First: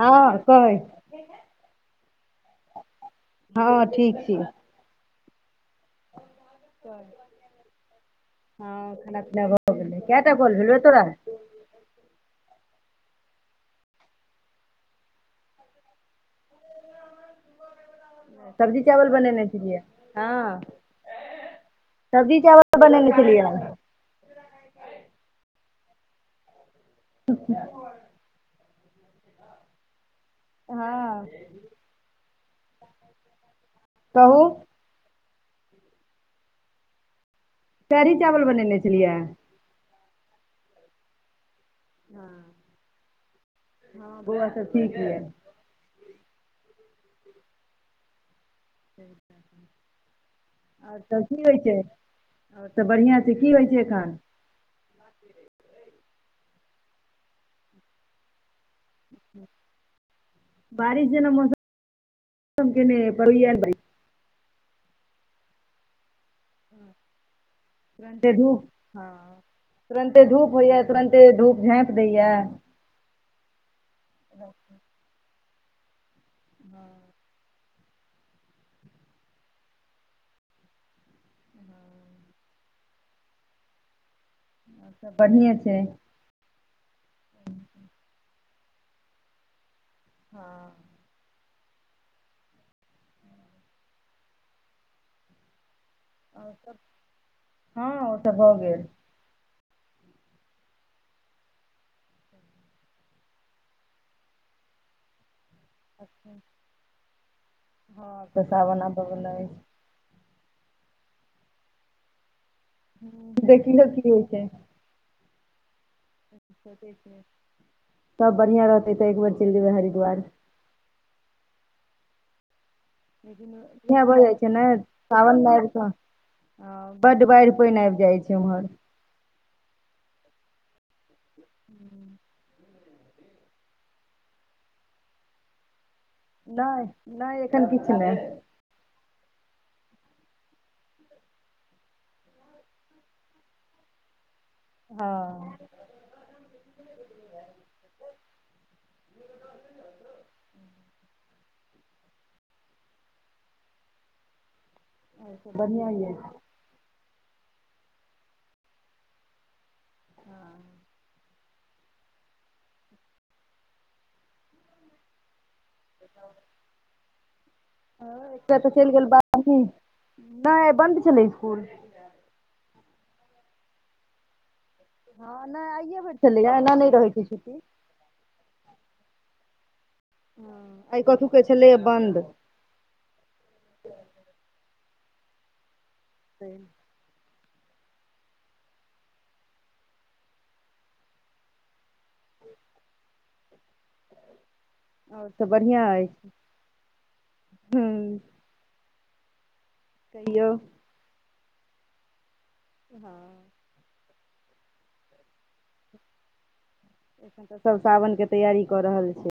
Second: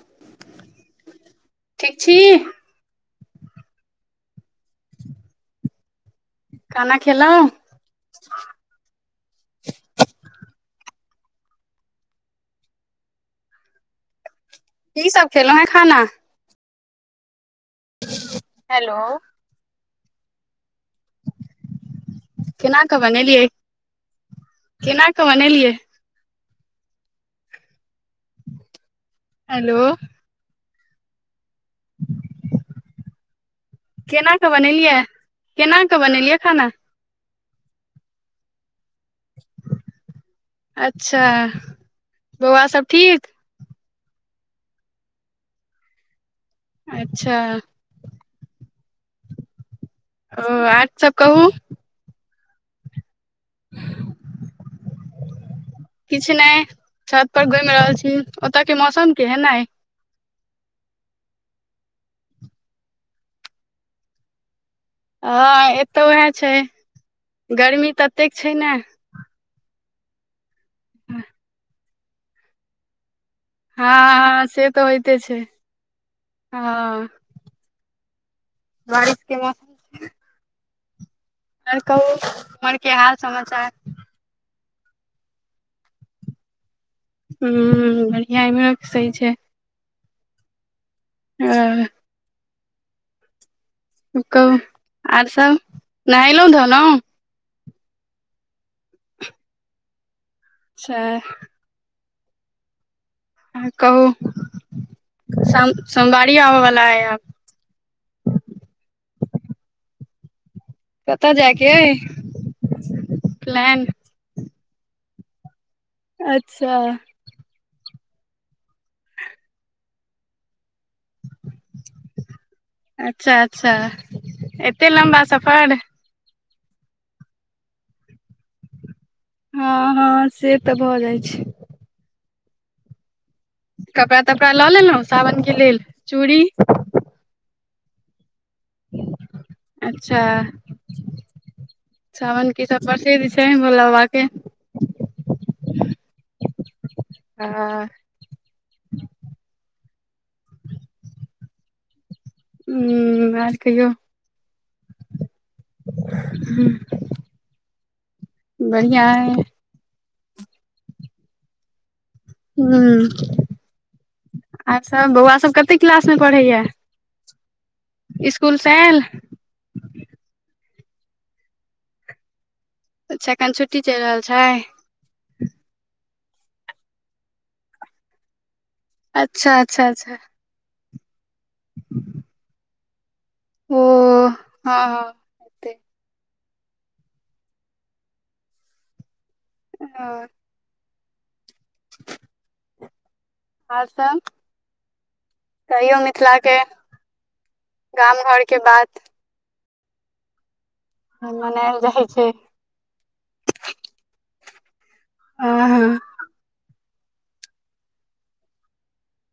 हँ कहे ठीक छी हँ ठीक छै खाना खेलो हँ खाना पीना भऽ गेलै कटा बोल भेलो तोरा की सब खेलहुं हें खाना सब्जी हेलो चावल बनेने छलियै हँ सब्जी चावल केना कऽ बनेने बनेलियै छलिअइ केना कऽ बनेलियै [unintelligible] हलो हँ केना कहू कऽ बनेलियै केना कऽ बनेलियै खाना कढ़ी चावल बनेने छलियै अच्छा बौआ सब ठीक हँ बौआ सब ठीक छै अच्छा [unintelligible] ओ आर सब कहू आ तऽ बढ़िआँ छै की होइ छै एखन किछु नइ छत पर घुमि रहल छी ओतऽ के मौसम केेहन अइ बारिश जेना मौसम केने अइ परैअ नइ हँ एतौ उएह छै गर्मी तुरन्ते ततेक छै धूप न हँ तुरन्ते धूप होइया तुरन्ते धूप झाँपि दैया। हँ हँ से तऽ होइते छैय हँ। बारिश के मौसम आर कहु उम्हर के हाल समाचार? बन्हिए छैय। हूं बढ़िआ अय ने सही छैय। [inaudible] ओ कहू आओर सब नहेलहुँ आओर सब धोलहुँ? हँ ओ तऽ भऽ गेल। अच्छा कहू सोमवारी आबऽवला अय आब। [unintelligible] कतऽ जायके अइ? प्लान देखियौ कि होइ छैय। अच्छा सब बढ़िआँ रहतै तऽ एक बेर चलि जेबै हरिद्वार। [inaudible] अच्छा अच्छा लइहे भऽ जाइ छैय ने एते लम्बा सावनमें आइब सफर कऽ। ह बड्ड बाढ़ि पानि आबि जाइ छैय ओम्हर। हँ हँ से तऽ भऽ जाइ छैय। [inaudible] कपड़ा तपड़ा लऽ लेलहुँ सावनके लेल? चूड़ी नहि नहि एखन किछु नहि। अच्छा सावनक की सब प्रसिद्ध छैय भोला बाबा के। आ हां [inaudible] हूं आर कहियौ। बन्हिआ अय। हूं बढ़िआं अय। हूं आर सब बौआ सब कतेक क्लास मे पढ़ैया इसकूल से आयल? अभी नहि बन्द छलै इसकुल। अच्छा कायल छुट्टी चलि रहल छैय। हँ नहि आइए होइत छलैए एना नहि रहैत छैय छुट्टी। अच्छा अच्छा अच्छा आइ कथहु के छलै बन्द। ओ हां हं [inaudible] अ आओर सब आओर सब बढ़िआँ कहियो अछि मिथिला के हूँ गाम घर के बात। कहियौ। मनेल जाइ छैय। [inaudible] अ ह सब सावन के तैयारी क रहल छैय।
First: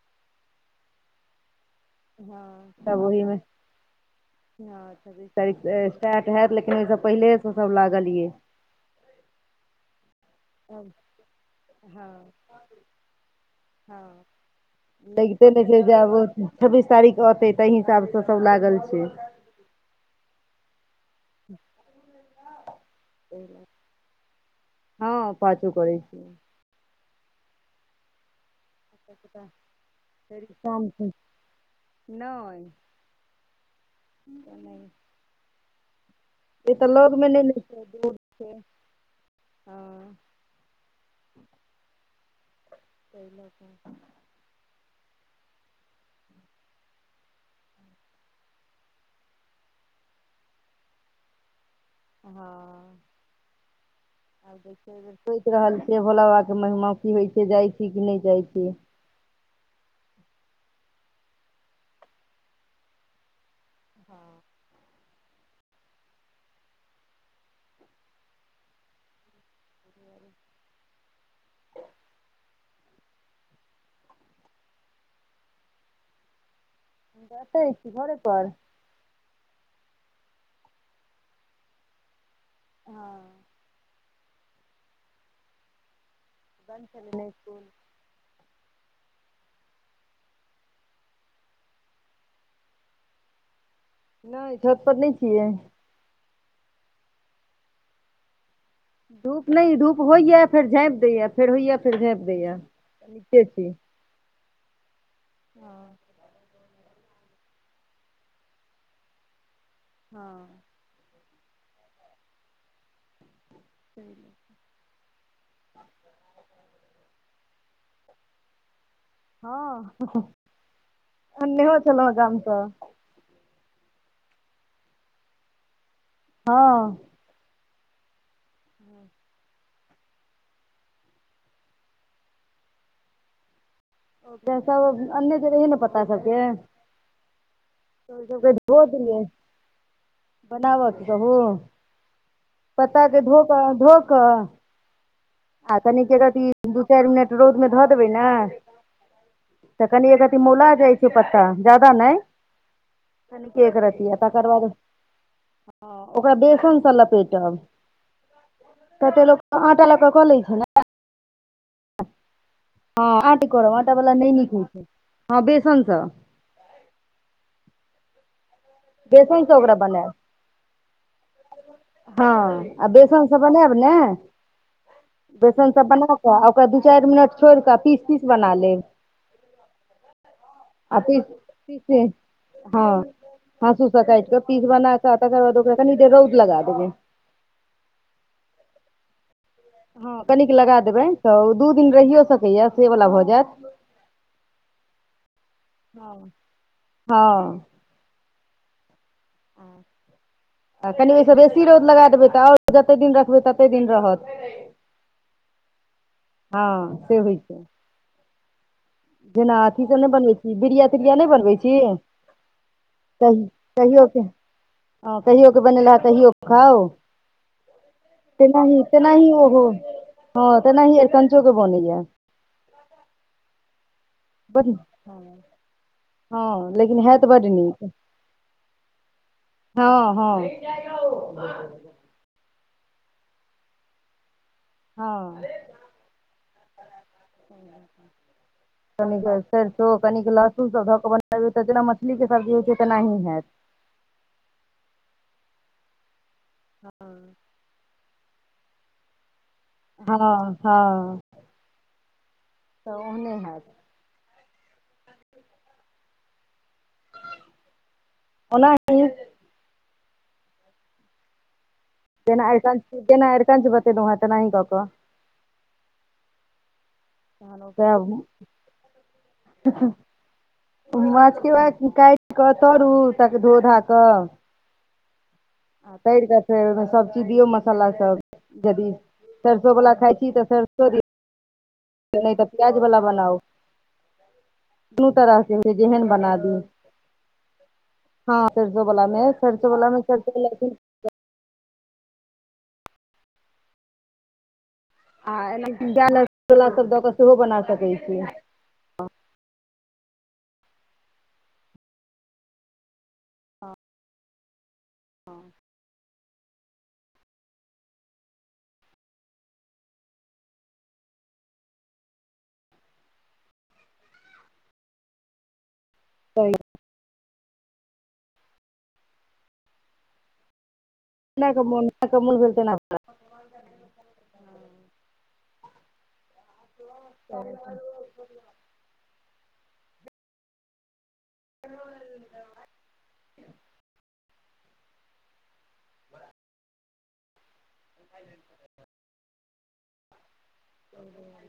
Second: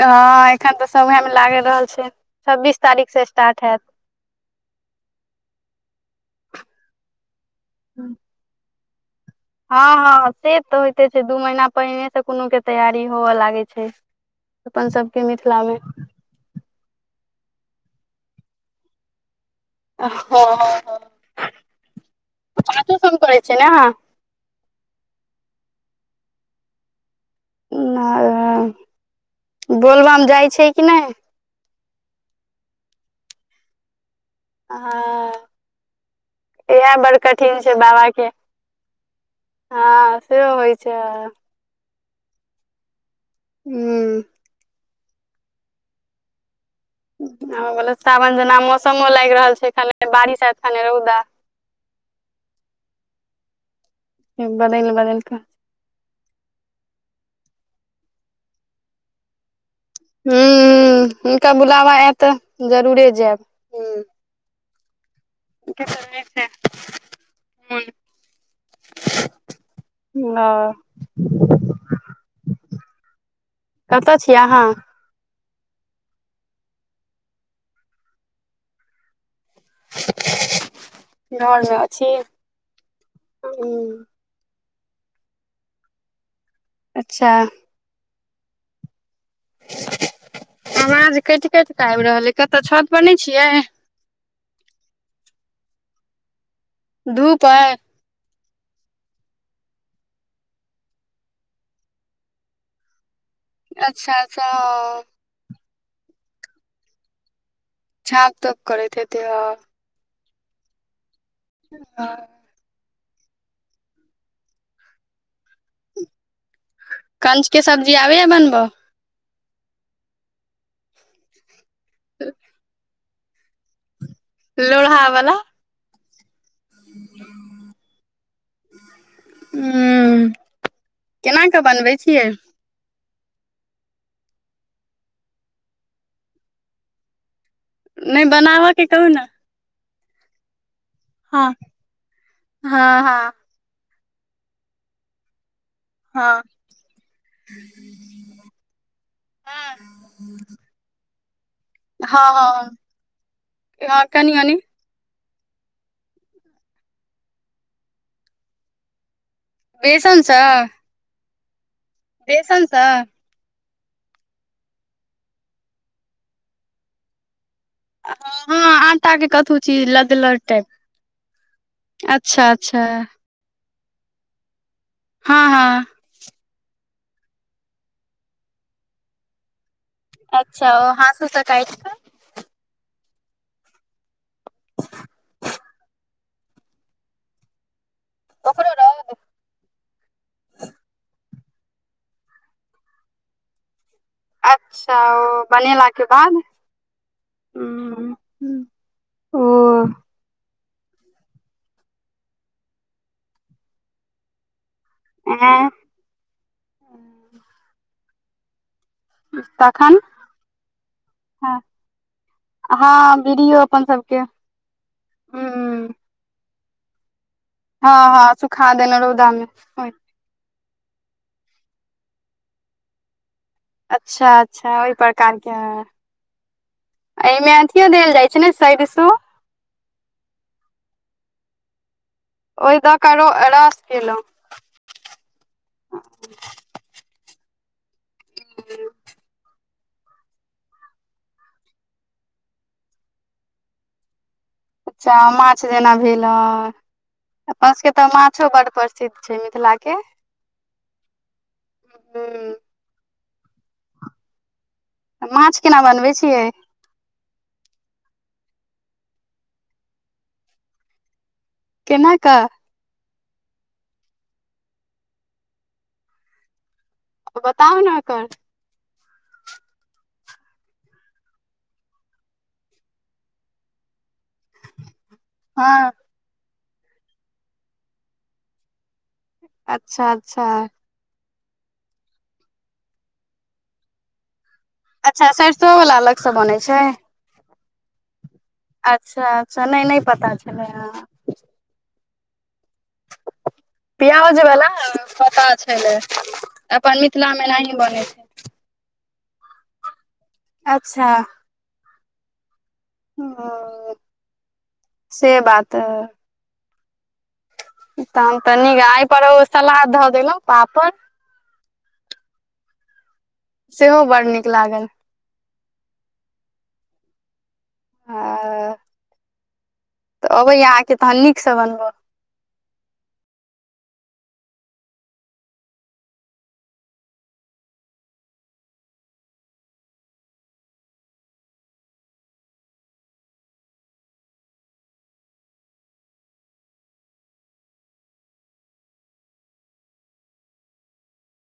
हँ एखन तऽ सब उहेमे लागल रहल छैय छब्बीस सभ तारीख से ओहिमे स्टार्ट हैत। तारीख स्टार्ट होैत लेकिन ओहिसँ पहिलेसँ सब लागलियै। हँ हँ, से तऽ हँ होइते छै। दू महीना पहिने सँ हँ कोनो कोनो तैयारी होबए लगै छै। अपन सबके लगिते मिथिला ने, मे फेर जे आब छब्बीस तारीख अबै ताहि हिसाब सँ सभ लागल छै। हँ, पाछो सेहो करै छै ने। हँ, पाछो करै छी। बोलबम जाइ छै कि नहि? नहि हँ, ई तऽ इएह बड़ लगमे नहि ने कठिन छै दूर बाबाकेँ। छै हँ से होइ छै। [unintelligible] ह सावन जेना मौसमो लागि रहल छै, खने बारिश अबै छै खने रौदा निकलि जाइ छै। हँ, आब देख बदलि बेर बदलि कऽ सोचि रहल। से भोला बाबाके महिमा की होइत छै, जाइत छी कि नहि जाइत छी। हूँ हँ, हुनका बुलावा आयत तऽ जरूर जायब। हँ सम छै, हुन न [unintelligible] कतऽ छी अहाँ? एते छी, घरे पर। घरमे छी हँ ह बन चलल अच्छा [unintelligible] आवाज कटि कटि कऽ आबि रहलै, कतऽ? छत पर नहि छी अहाँ? नहि, ई छत पर नहि छी। धूप आइ। धूप नहि, धूप होइ छै, फेर झाँपि दै छै, फेर होइ छै, फेर झाँपि दै छै। नचे छी अच्छा अच्छा छाँप धूप करैत हेत। हँ ह [unintelligible] [inaudible] कंचके सब्जी आबै छै, बनबो। हँ, अनेहो छलल मगाम तऽ। लोहा वाला हँ हँ हँ, केना कऽ बनबै छियै? पैस अन्य जे रहै ने, पता सभकेँ। नहि तऽ बनाबऽ धो के कहू दियै, ने बनाबऽ कहू। हँ पत्ता हँ के हँ धोके धो कऽ। आ तनिके हँ रखि दू चारि मिनट रौदमे धऽ देबै ने। तऽ कनि एकति मुला जाइ। चुप्ता ज्यादा नहि, हँ हँ कनि केक हँ रतिया, कनि तकर कनि बाद। ओकरा बेसन सँ लपेटब कते लोक। आँटा लऽ कऽ लै बेसनसँ छ ने। बेसन। हँ, आटा करब, आटा वाला नहि नीक होइ छै। हँ, बेसन सँ। हँ, आटा के बेसनसँ कतहु ओकरा छी बनायब लदलह टाइप। अच्छा हँ, अच्छा आ बेसन सभ बनायब ने, हँ बेसन हँ सभ बना। तऽ ओकरा दू चारि मिनट छोड़ि कऽ पीसि तैयार बना लेब। अच्छा ओ आ तऽ हासू से ई काटि कऽ छै। हँ हँ सुूसा काट कऽ पीस बना कऽ तकर बाद ओकरा कनि दे रौद लगा देबै ओकरो रौद हँ कनिक लगा देबै तऽ ओ दू दिन रहिो सकैए से वला भऽ जायत अच्छा ओ बनेलाके हँ बाद हँ ह कनि ओहिसँ बेसी रोद लगा देबै तऽ आओर जतेक दिन रखबै ततेक दिन रहत एँ हँ से होइ छै जेना अथी सब तखन नहि बनबै छी बीरिया तिरिया नहि हँ बनबै छी हँ क बीड़ियो अपन कहियो सबके के हूं कहियो के बनेला कहियो खाओ हँ हँ सुखा तेनहि देने रौदा तेनहि मे ओहो ओहि हँ तेनादि अरकञ्चोक के बनैया अच्छा बड अच्छा ओहि हँ प्रकारके है हँ लेकिन हैत बड एहिमे अथिियो नीक देल जाइ छै ने सरसो हँ हँ ओहि दऽकारो रस केलहुँ हँ सनी कहाल फर तऽ कनिक लहसुनसभ धऽ कऽ बनाबै तऽ जेना मछलीके सब्जी होइ छै तेनाही होयैत अच्छा माछ जेना भेल ह अपना सभके तऽ माछ कि बड़ प्रसिद्ध छै मिथिला हँ हँ हँ तऽ ओ नहि है माछ केना बनबै छियै ओना ही केना जेना कऽ आरक जेना आरकान छै बत न हो तऽ नहि क क बताउ ने ओकर [unintelligible] माछके काटि क तरू ताक धो घा कऽ हँ तर कऽ फेर ओहिमे सबचीज दियौ मसालाभ यदि सरसोवला अच्छा खाइ छी अच्छा तऽ सरिसो द त नहि तऽ प्याज वला बनाउ ू तऽ अच्छा रख सरिसो द वला जेहन अलग बना सँ दिय बनै छै हँ सरसो बला में अच्छा अच्छा सरसो नहि नहि बलामे सरो पता बला छलै हँ पिआज बला आ पता एना छलै डालक छोला सब दऽ अपन कऽ मिथिला सेहो मे बना एनाही बनै सकैत छै छी। अच्छा ह से बात तऽ हम त नीक एहि पर ओ सलाद धऽ देलहुँ पापड़ सेहो बड़ नीक लागल कहियो आ तऽ अब यह क मल क मूल फत [unintelligible] [inaudible] ब ओ